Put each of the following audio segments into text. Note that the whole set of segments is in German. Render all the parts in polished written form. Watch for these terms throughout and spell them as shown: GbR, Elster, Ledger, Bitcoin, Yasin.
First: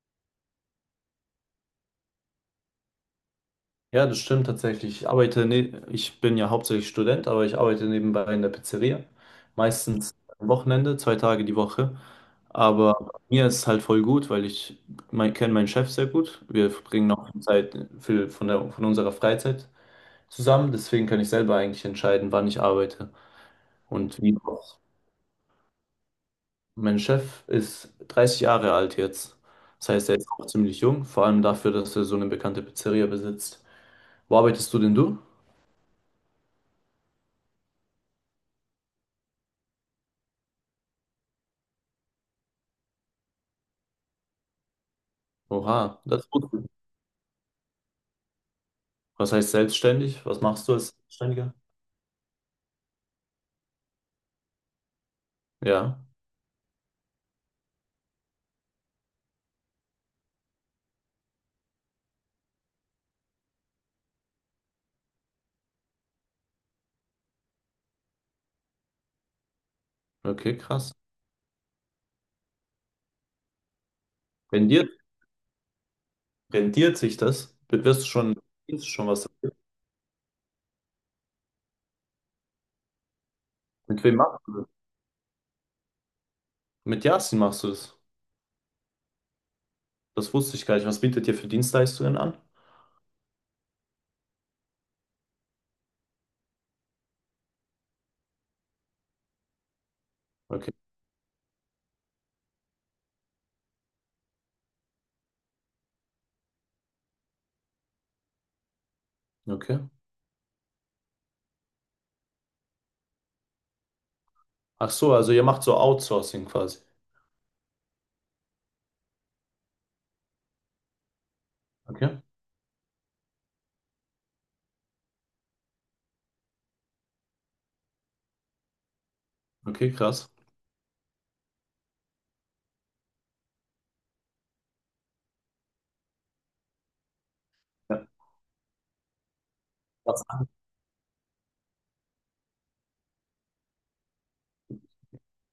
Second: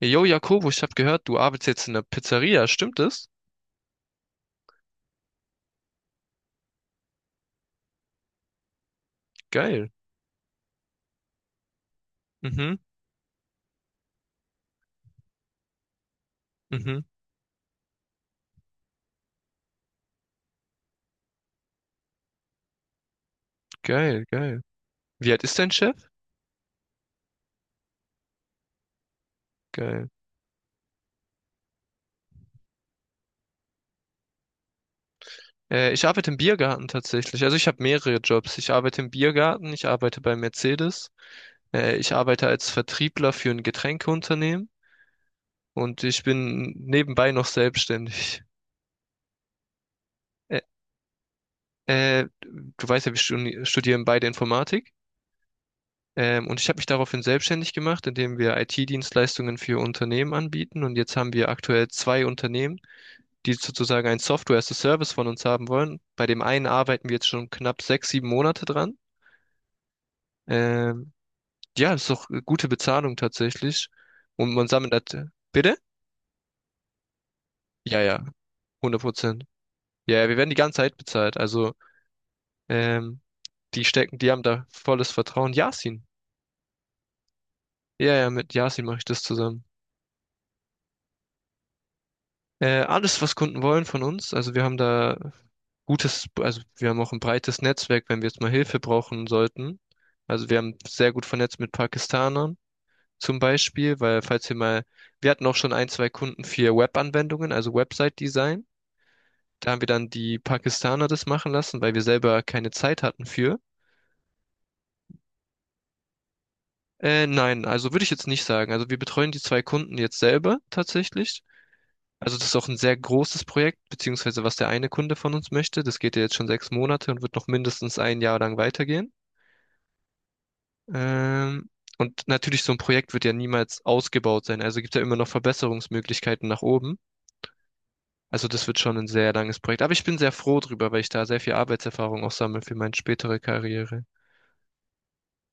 Jo, Jakobo, ich habe gehört, du arbeitest jetzt in der Pizzeria, stimmt das? Ja, das stimmt tatsächlich. Ich arbeite, ich bin ja hauptsächlich Student, aber ich arbeite nebenbei in der Pizzeria. Geil. Meistens am Wochenende, 2 Tage die Woche. Mhm, Aber bei mir ist es halt voll gut, weil ich kenne meinen Chef sehr gut. Wir mhm, verbringen auch Zeit viel von unserer Freizeit zusammen. Deswegen kann ich selber eigentlich entscheiden, wann ich arbeite und geil, wie geil. auch. Wie alt ist dein Chef? Mein Chef ist 30 Jahre alt jetzt. Das Geil. heißt, er ist auch ziemlich jung, vor allem dafür, dass er so eine bekannte Pizzeria besitzt. Wo arbeitest du denn du? Ich arbeite im Biergarten tatsächlich. Also ich habe mehrere Jobs. Ich arbeite im Biergarten, ich arbeite bei Mercedes, ich arbeite als Vertriebler für ein Getränkeunternehmen Oha, und das ich ist gut. bin nebenbei noch selbstständig. Was heißt selbstständig? Was Äh, machst du als Selbstständiger? Du weißt ja, wir studieren beide Informatik. Ja, Und ich habe mich daraufhin selbstständig gemacht, indem wir IT-Dienstleistungen für Unternehmen anbieten. Und jetzt haben wir aktuell zwei Unternehmen, die sozusagen ein Software as a Service von uns haben wollen. Bei dem einen arbeiten wir jetzt schon knapp 6, 7 Monate dran. okay, krass. Ähm, ja, ist doch eine gute Bezahlung tatsächlich. Und man Rendiert, sammelt das. Bitte? rendiert sich das? Ja, ja, Wirst du hundert schon was Prozent. dafür? Ja, ja, wir werden die ganze Zeit bezahlt. Also, ähm, Mit wem die haben machst du da das? volles Vertrauen. Yasin. Mit Yasin machst du das? Ja, ja, mit Yasin mache ich das zusammen. Das wusste ich gar nicht. Was bietet ihr für Dienstleistungen an? Alles, was Kunden wollen von uns. Also wir haben auch ein breites Netzwerk, wenn wir jetzt mal Hilfe brauchen sollten. Also wir Okay, haben sehr gut vernetzt mit Pakistanern zum Beispiel, weil falls wir mal, wir hatten auch schon ein, zwei Kunden für Web-Anwendungen, also Website-Design. Da okay. haben wir dann die Pakistaner das machen lassen, weil wir selber keine Zeit hatten für. Ach so, also ihr macht so Outsourcing quasi. Nein, also würde ich jetzt nicht sagen. Also wir betreuen die zwei Kunden jetzt selber tatsächlich. Okay, Also das ist auch ein sehr großes Projekt, beziehungsweise was der eine Kunde von uns möchte. Das geht ja jetzt schon 6 Monate und wird noch mindestens ein Jahr lang weitergehen. okay, krass. Ähm, und natürlich, so ein Projekt wird ja niemals ausgebaut sein. Also gibt ja immer noch Verbesserungsmöglichkeiten nach oben. Ja. Also das wird schon ein sehr langes Projekt. Aber ich bin Was- sehr froh drüber, weil ich da sehr viel Arbeitserfahrung auch sammle für meine spätere Karriere.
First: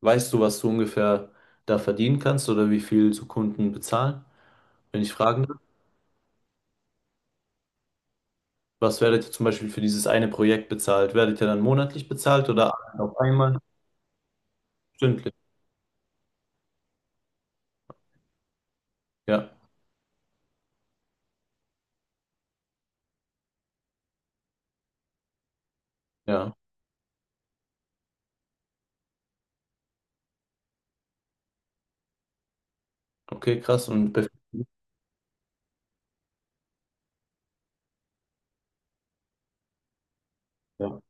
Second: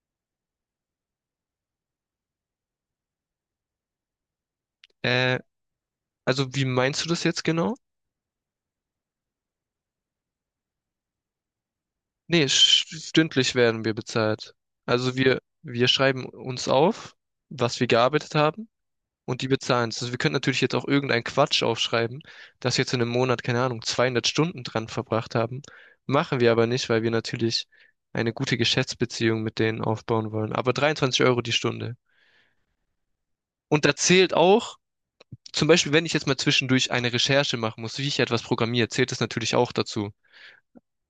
Weißt du, was du ungefähr da verdienen kannst oder wie viel so Kunden bezahlen? Wenn ich Äh, fragen darf, also wie meinst du das jetzt genau? was werdet ihr zum Beispiel für dieses eine Projekt bezahlt? Werdet ihr dann monatlich Nee, bezahlt oder auf stündlich einmal? werden wir bezahlt. Also Stündlich? wir schreiben uns auf, was wir gearbeitet haben. Und die Ja, bezahlen es. Also wir können natürlich jetzt auch irgendeinen Quatsch aufschreiben, dass wir jetzt in einem Monat, keine Ahnung, 200 Stunden dran verbracht haben. Machen wir ja. aber nicht, weil wir natürlich eine gute Geschäftsbeziehung mit denen aufbauen wollen. Aber 23 Euro die Stunde. Okay, Und krass. da zählt auch, zum Beispiel, wenn ich jetzt mal zwischendurch eine Recherche machen muss, wie ich etwas programmiere, zählt das natürlich auch dazu. Ja.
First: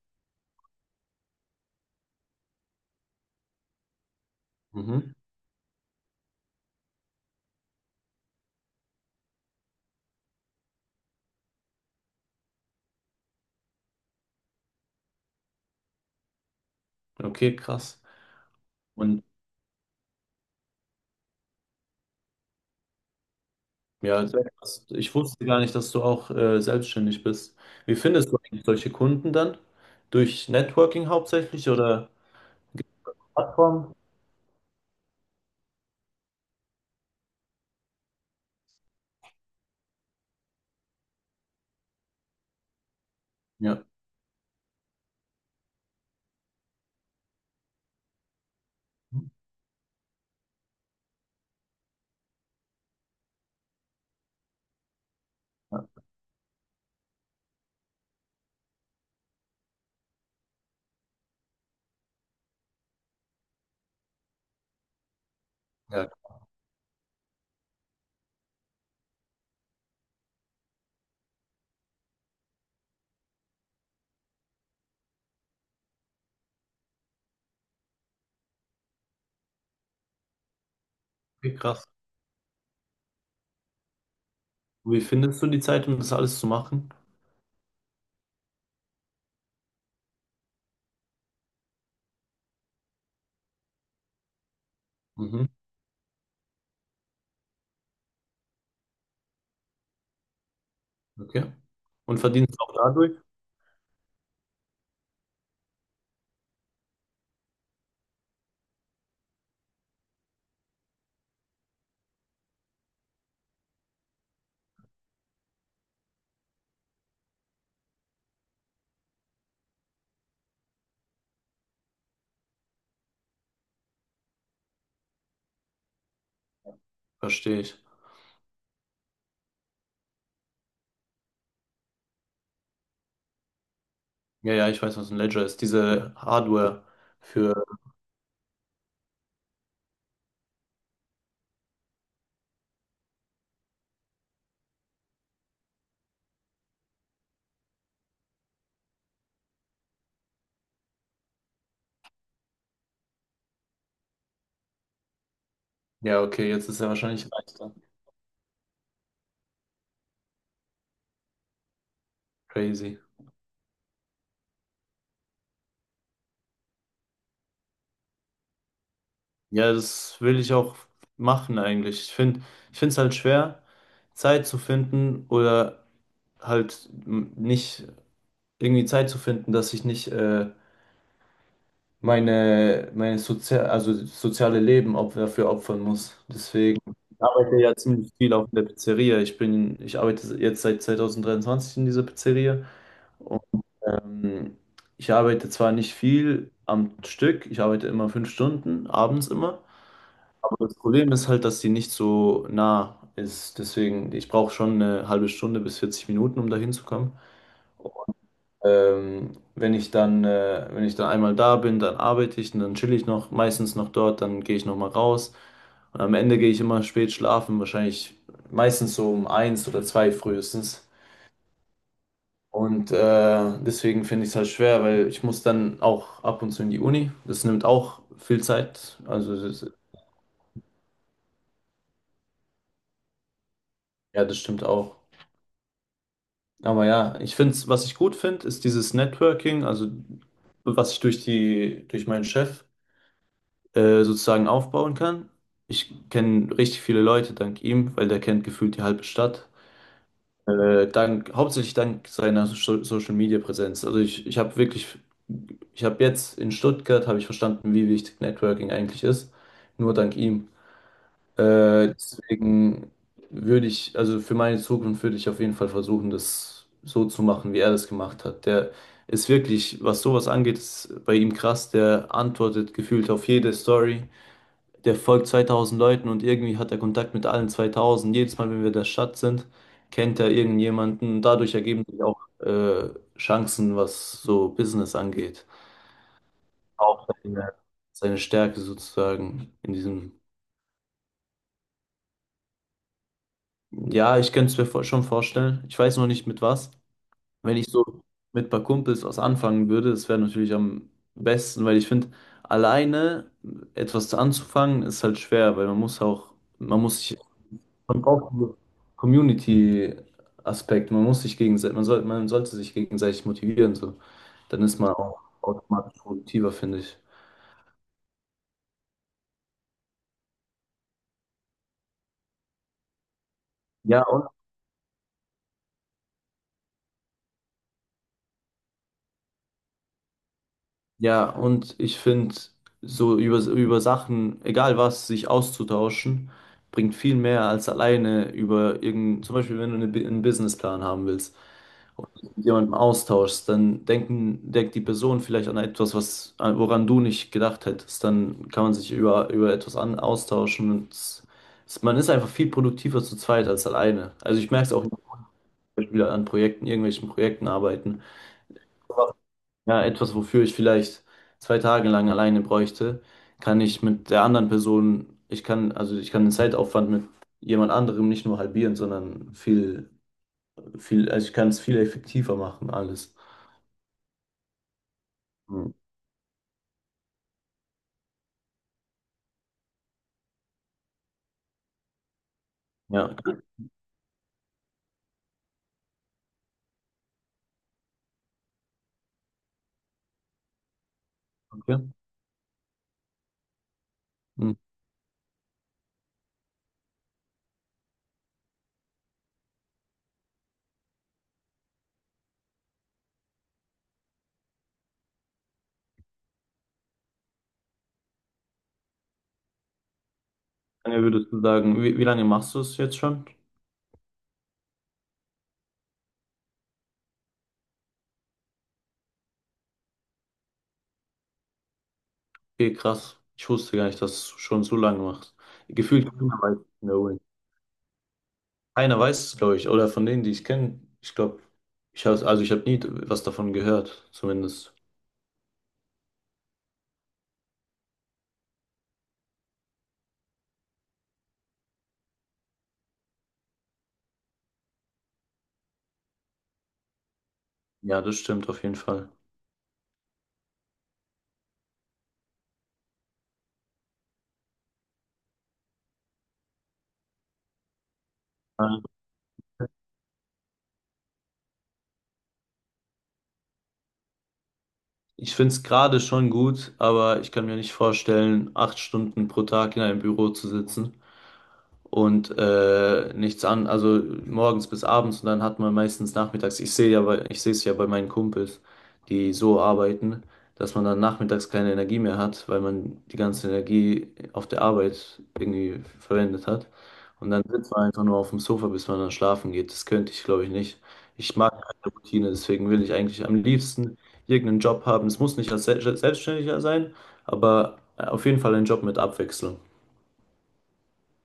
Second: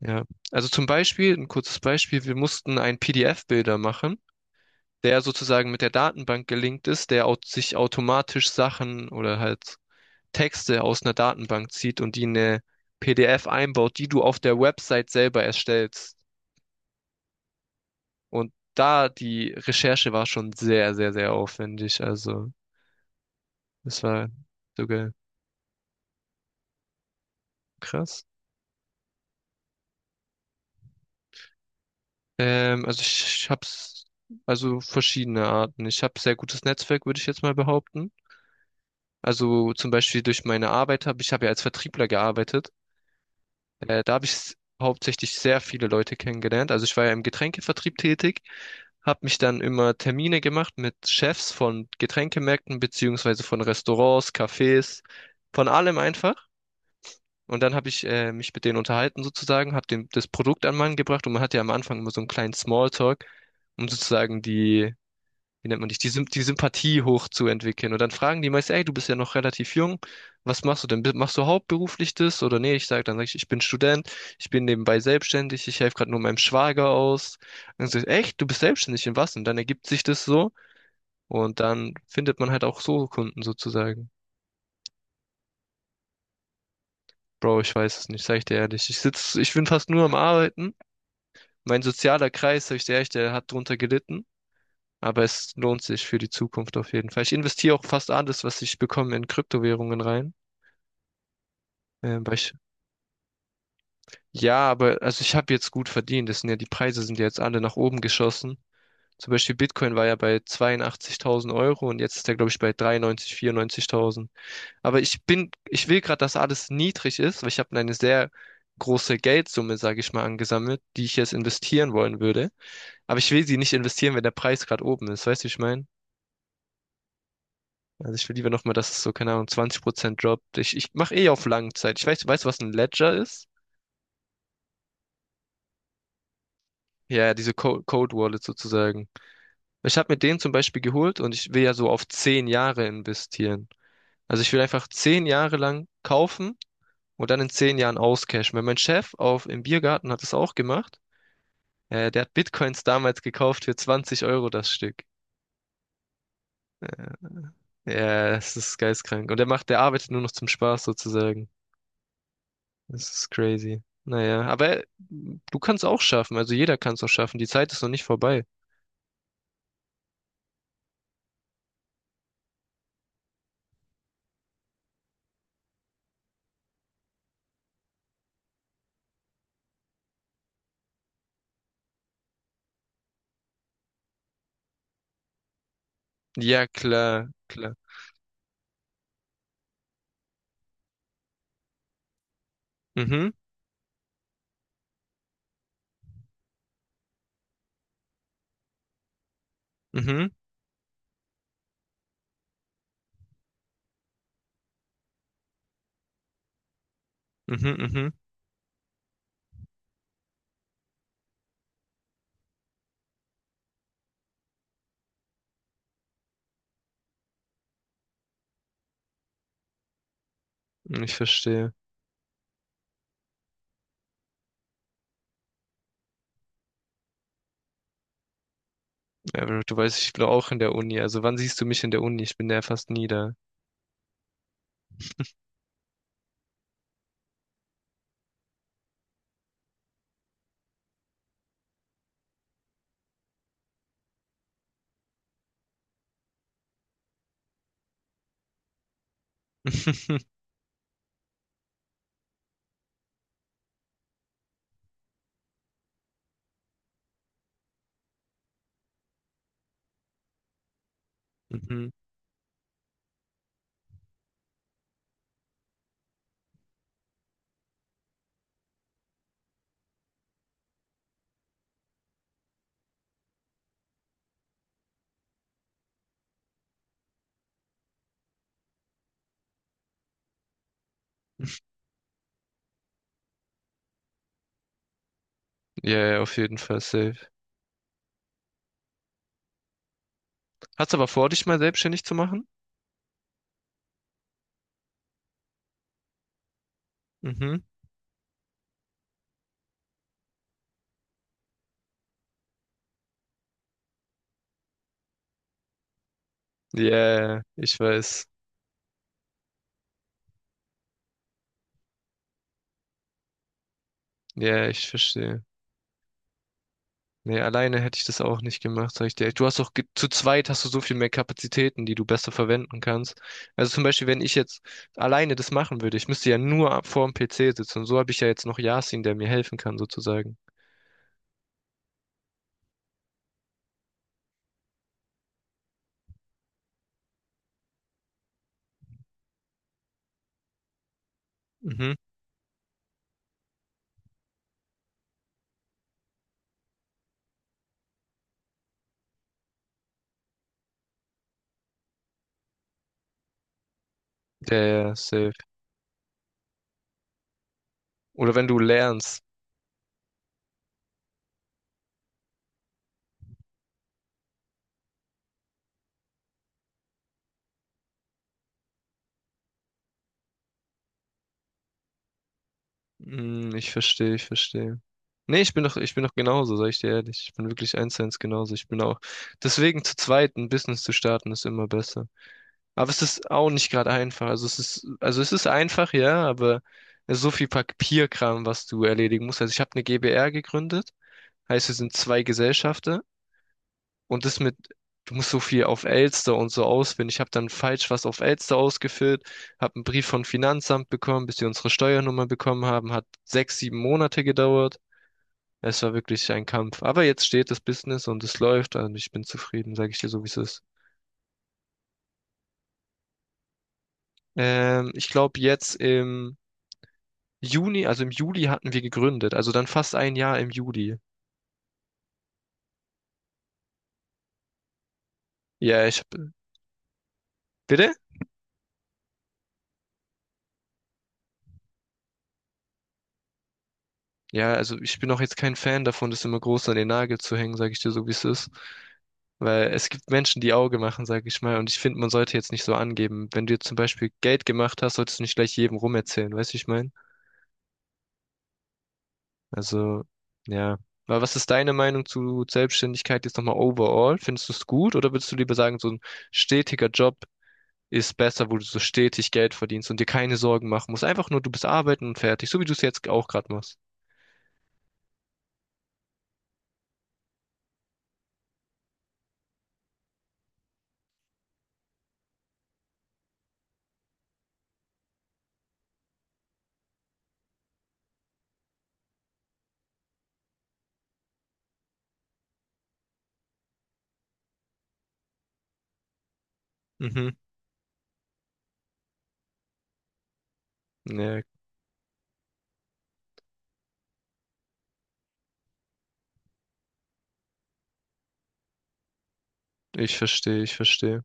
Ja. Also zum Beispiel, ein kurzes Beispiel, wir mussten einen PDF-Bilder machen, Mhm. der sozusagen mit der Datenbank gelinkt ist, der sich automatisch Sachen oder halt Texte aus einer Datenbank zieht und die in eine PDF einbaut, die du auf der Website selber erstellst. Okay, krass. Und da Und die Recherche war schon sehr, sehr, sehr aufwendig. Also, das ja, war sehr krass. sogar Ich wusste gar nicht, dass du auch selbstständig bist. Wie krass. findest du eigentlich solche Kunden dann? Durch Networking hauptsächlich oder Ähm, also ich Plattform? hab's, also verschiedene Arten. Ich habe sehr gutes Netzwerk, würde ich jetzt mal behaupten. Also zum Beispiel durch meine Arbeit habe ja als Vertriebler gearbeitet. Ja. Da habe ich hauptsächlich sehr viele Leute kennengelernt. Also ich war ja im Getränkevertrieb tätig habe mich dann immer Termine gemacht mit Chefs von Getränkemärkten beziehungsweise von Restaurants, Cafés, von Ja, allem einfach. Und dann habe ich mich mit denen unterhalten sozusagen, habe dem das Produkt an Mann gebracht und man hat ja am Anfang immer so einen kleinen Smalltalk, um sozusagen die wie nennt man dich, ja, die, Symp- die Sympathie hochzuentwickeln. Und dann fragen die meist, ey, du bist ja noch relativ jung, was machst du denn? Machst du hauptberuflich das? Oder nee, sag ich, ich bin Student, ich bin nebenbei selbstständig, ich helfe gerade nur meinem Schwager aus. Und dann sag ich, echt, du bist selbstständig in was? Und dann ergibt sich das so okay, und krass. dann findet man halt auch so Kunden sozusagen. Wie findest du die Zeit, um das alles zu machen? Bro, ich weiß es nicht, sag ich dir ehrlich. Ich bin fast nur am Arbeiten. Mein sozialer Kreis, sag ich dir ehrlich, der hat drunter gelitten. Aber Mhm. es lohnt sich für die Zukunft auf jeden Fall. Ich investiere auch fast alles, was ich bekomme, in Kryptowährungen rein. Okay. Und Ähm, weil ich, verdienst auch dadurch? ja, aber also ich habe jetzt gut verdient. Die Preise sind ja jetzt alle nach oben geschossen. Zum Beispiel Bitcoin war ja bei 82.000 Euro und jetzt ist er, glaube ich, bei 93.000, 94.000. Ich will gerade, dass alles niedrig ist, weil ich habe eine sehr große Geldsumme, sage ich mal, angesammelt, die ich jetzt investieren wollen würde. Aber ich will sie nicht investieren, wenn der Preis gerade oben ist. Weißt du, wie ich meine? Verstehe ich. Also ich will lieber nochmal, dass es so, keine Ahnung, 20% droppt. Ich mache eh auf Langzeit. Ich weiß, weißt du, was ein Ledger ist? Ja, ja, ich weiß, was ein Ledger ist. Diese Hardware Ja, ja, diese für. Co Code Wallet sozusagen. Ich habe mir den zum Beispiel geholt und ich will ja so auf 10 Jahre investieren. Also ich will einfach 10 Jahre lang kaufen und dann in 10 Jahren auscashen. Weil mein Chef auf, im Biergarten hat es auch gemacht. Der hat Bitcoins damals gekauft für 20 Euro das Stück. Ja, okay, jetzt ist er Äh, wahrscheinlich leichter. ja, das ist geistkrank. Und der arbeitet nur noch zum Spaß sozusagen. Crazy. Das ist crazy. Naja, aber du kannst auch schaffen. Also jeder kann es auch schaffen. Die Zeit ist noch nicht vorbei. Ja, das will ich auch machen eigentlich. Ich finde es halt schwer, Zeit zu finden oder nicht irgendwie Zeit zu finden, dass ich nicht meine Sozia also soziale Leben op dafür opfern muss. Ja, Deswegen ich klar, arbeite klar. ja ziemlich viel auch in der Pizzeria. Ich arbeite jetzt seit 2023 in dieser Pizzeria. Mhm, Und, ähm, ich arbeite zwar nicht viel am Stück, ich arbeite immer 5 Stunden, abends immer. mhm, Aber das Problem ist halt, dass die nicht so nah ist. Deswegen, ich brauche schon eine halbe Stunde bis 40 Minuten, um da hinzukommen. mhm, Wenn ich dann, wenn ich dann einmal da bin, dann arbeite ich und dann chill ich noch, meistens noch dort, dann gehe ich nochmal raus. Und am Ende gehe ich immer spät schlafen, wahrscheinlich meistens so um eins oder zwei frühestens. mhm. Ich verstehe. Und deswegen finde ich es halt schwer, weil ich muss dann auch ab und zu in die Uni. Das nimmt auch viel Zeit. Ja, aber du weißt, ich bin auch in der Uni. Also wann siehst du mich in der Uni? Ich bin ja fast nie da. Ja, das stimmt auch. Aber ja, ich finde, was ich gut finde, ist dieses Networking, also was ich durch meinen Chef sozusagen aufbauen kann. Ich kenne richtig viele Leute dank ihm, weil der kennt gefühlt die halbe Stadt. Hauptsächlich dank seiner so Social Media Präsenz. Ich habe wirklich, ich habe jetzt in Stuttgart habe ich verstanden, wie wichtig Networking eigentlich ist. Nur dank ihm. Mhm. Deswegen würde ich, also für meine Zukunft würde ich auf jeden Fall versuchen, das so zu machen, wie er das gemacht hat. Der ist wirklich, was sowas angeht, ist bei ihm krass. Der antwortet gefühlt auf jede Story. Der folgt 2000 Leuten und irgendwie hat er Kontakt mit allen 2000. Jedes Mal, wenn wir in der Stadt sind, kennt er irgendjemanden. Dadurch ergeben sich auch Chancen, was so Business angeht. Ja, ja, auf jeden Fall Auch safe. seine, seine Stärke sozusagen in diesem. Hast aber vor, dich mal selbstständig zu machen? Ja, ich könnte es mir schon vorstellen. Ich weiß noch nicht mit was. Wenn Mhm. ich so mit ein paar Kumpels was anfangen würde, das wäre natürlich am besten, weil ich finde, alleine etwas zu anzufangen ist halt schwer, weil man muss auch, man muss sich, Ja, ich man weiß. braucht einen Community-Aspekt, man soll, man sollte sich gegenseitig motivieren, so. Dann Ja, ist ich man auch verstehe. automatisch produktiver, finde ich. Nee, alleine hätte ich das auch nicht gemacht, sag ich dir. Du hast doch zu zweit hast du so viel mehr Kapazitäten, die du besser verwenden kannst. Also zum Ja, Beispiel, wenn ich jetzt alleine das machen würde, ich müsste ja nur vor dem PC sitzen. Und so habe ich ja jetzt noch Yasin, der mir helfen kann, sozusagen. ja, und ich finde, so über, über Sachen, egal was, sich auszutauschen, bringt viel mehr als alleine über irgendein, zum Beispiel, wenn du einen Businessplan haben willst, Mhm. mit jemandem austauschst, denkt die Person vielleicht an etwas, woran du nicht gedacht hättest. Dann kann man sich über etwas austauschen man ist einfach viel produktiver zu zweit als alleine. Also ich merke es auch Der zum safe. Beispiel an Projekten, irgendwelchen Projekten arbeiten Oder wenn du lernst. ja, etwas, wofür ich vielleicht 2 Tage lang alleine bräuchte, kann ich mit der anderen Person, also ich kann den Zeitaufwand mit jemand anderem nicht nur halbieren, sondern viel, also ich kann es viel effektiver machen, alles. Hm, ich verstehe, ich verstehe. Nee, ich bin Hm. doch, ich bin doch genauso, sag ich dir ehrlich. Ich bin wirklich eins zu eins genauso. Ich bin auch. Deswegen zu zweit ein Business zu starten ist immer besser. Aber es Ja, ist auch nicht gerade einfach. Also es ist einfach, ja, aber es ist so viel Papierkram, was du erledigen musst. Also ich habe eine GbR gegründet, heißt, wir sind danke. zwei Gesellschafter und das Hm. mit, du musst so viel auf Elster und so ausfüllen. Ich habe dann falsch was auf Elster ausgefüllt, habe einen Brief vom Finanzamt bekommen, bis sie unsere Steuernummer bekommen haben, hat 6, 7 Monate gedauert. Es war wirklich ein Kampf. Aber jetzt steht das Business und es läuft und ich bin zufrieden, sage ich dir so, wie es ist. Wie lange würdest du sagen, wie lange machst du es jetzt schon? Ich glaube, jetzt im Juni, also im Juli hatten wir gegründet, also dann fast ein Jahr im Juli. Okay, krass. Ich wusste gar nicht, dass du schon so lange machst. Ja, Gefühlt keiner weiß es in der Uni. bitte? Keiner weiß es, glaube ich, oder von denen, die ich kenne, ich glaube, also ich habe nie was davon gehört, Ja, zumindest. also ich bin auch jetzt kein Fan davon, das immer groß an den Nagel zu hängen, sage ich dir so, wie es ist. Weil es gibt Menschen, die Auge machen, sage ich mal. Und ich finde, man sollte jetzt nicht so angeben. Wenn du jetzt zum Beispiel Geld gemacht hast, solltest du nicht gleich jedem rumerzählen, weißt du, wie ich meine? Ja, das stimmt auf jeden Fall. Also, ja. Aber was ist deine Meinung zu Selbstständigkeit jetzt nochmal overall? Findest du es gut oder würdest du lieber sagen, so ein stetiger Job, ist besser, wo du so Ähm, stetig Geld verdienst und dir keine Sorgen machen musst. Einfach nur, du bist arbeiten und fertig, so wie du es jetzt auch gerade machst. Ich finde es gerade schon gut, aber ich kann mir nicht vorstellen, 8 Stunden pro Tag in einem Büro zu sitzen. Und nichts an, also morgens bis abends und dann hat man meistens nachmittags, ich sehe es ja bei meinen Kumpels, die so arbeiten, dass man dann nachmittags keine Energie mehr hat, weil man die ganze Energie auf der Arbeit irgendwie verwendet hat. Mhm. Und dann sitzt man einfach nur auf dem Sofa, bis man dann schlafen geht. Das könnte ich, glaube ich, nicht. Ich Ja, mag keine Routine, deswegen will ich eigentlich am liebsten irgendeinen Job haben. Es muss nicht als Selbstständiger sein, aber auf jeden Fall ein Job mit Abwechslung. ich verstehe, ich verstehe.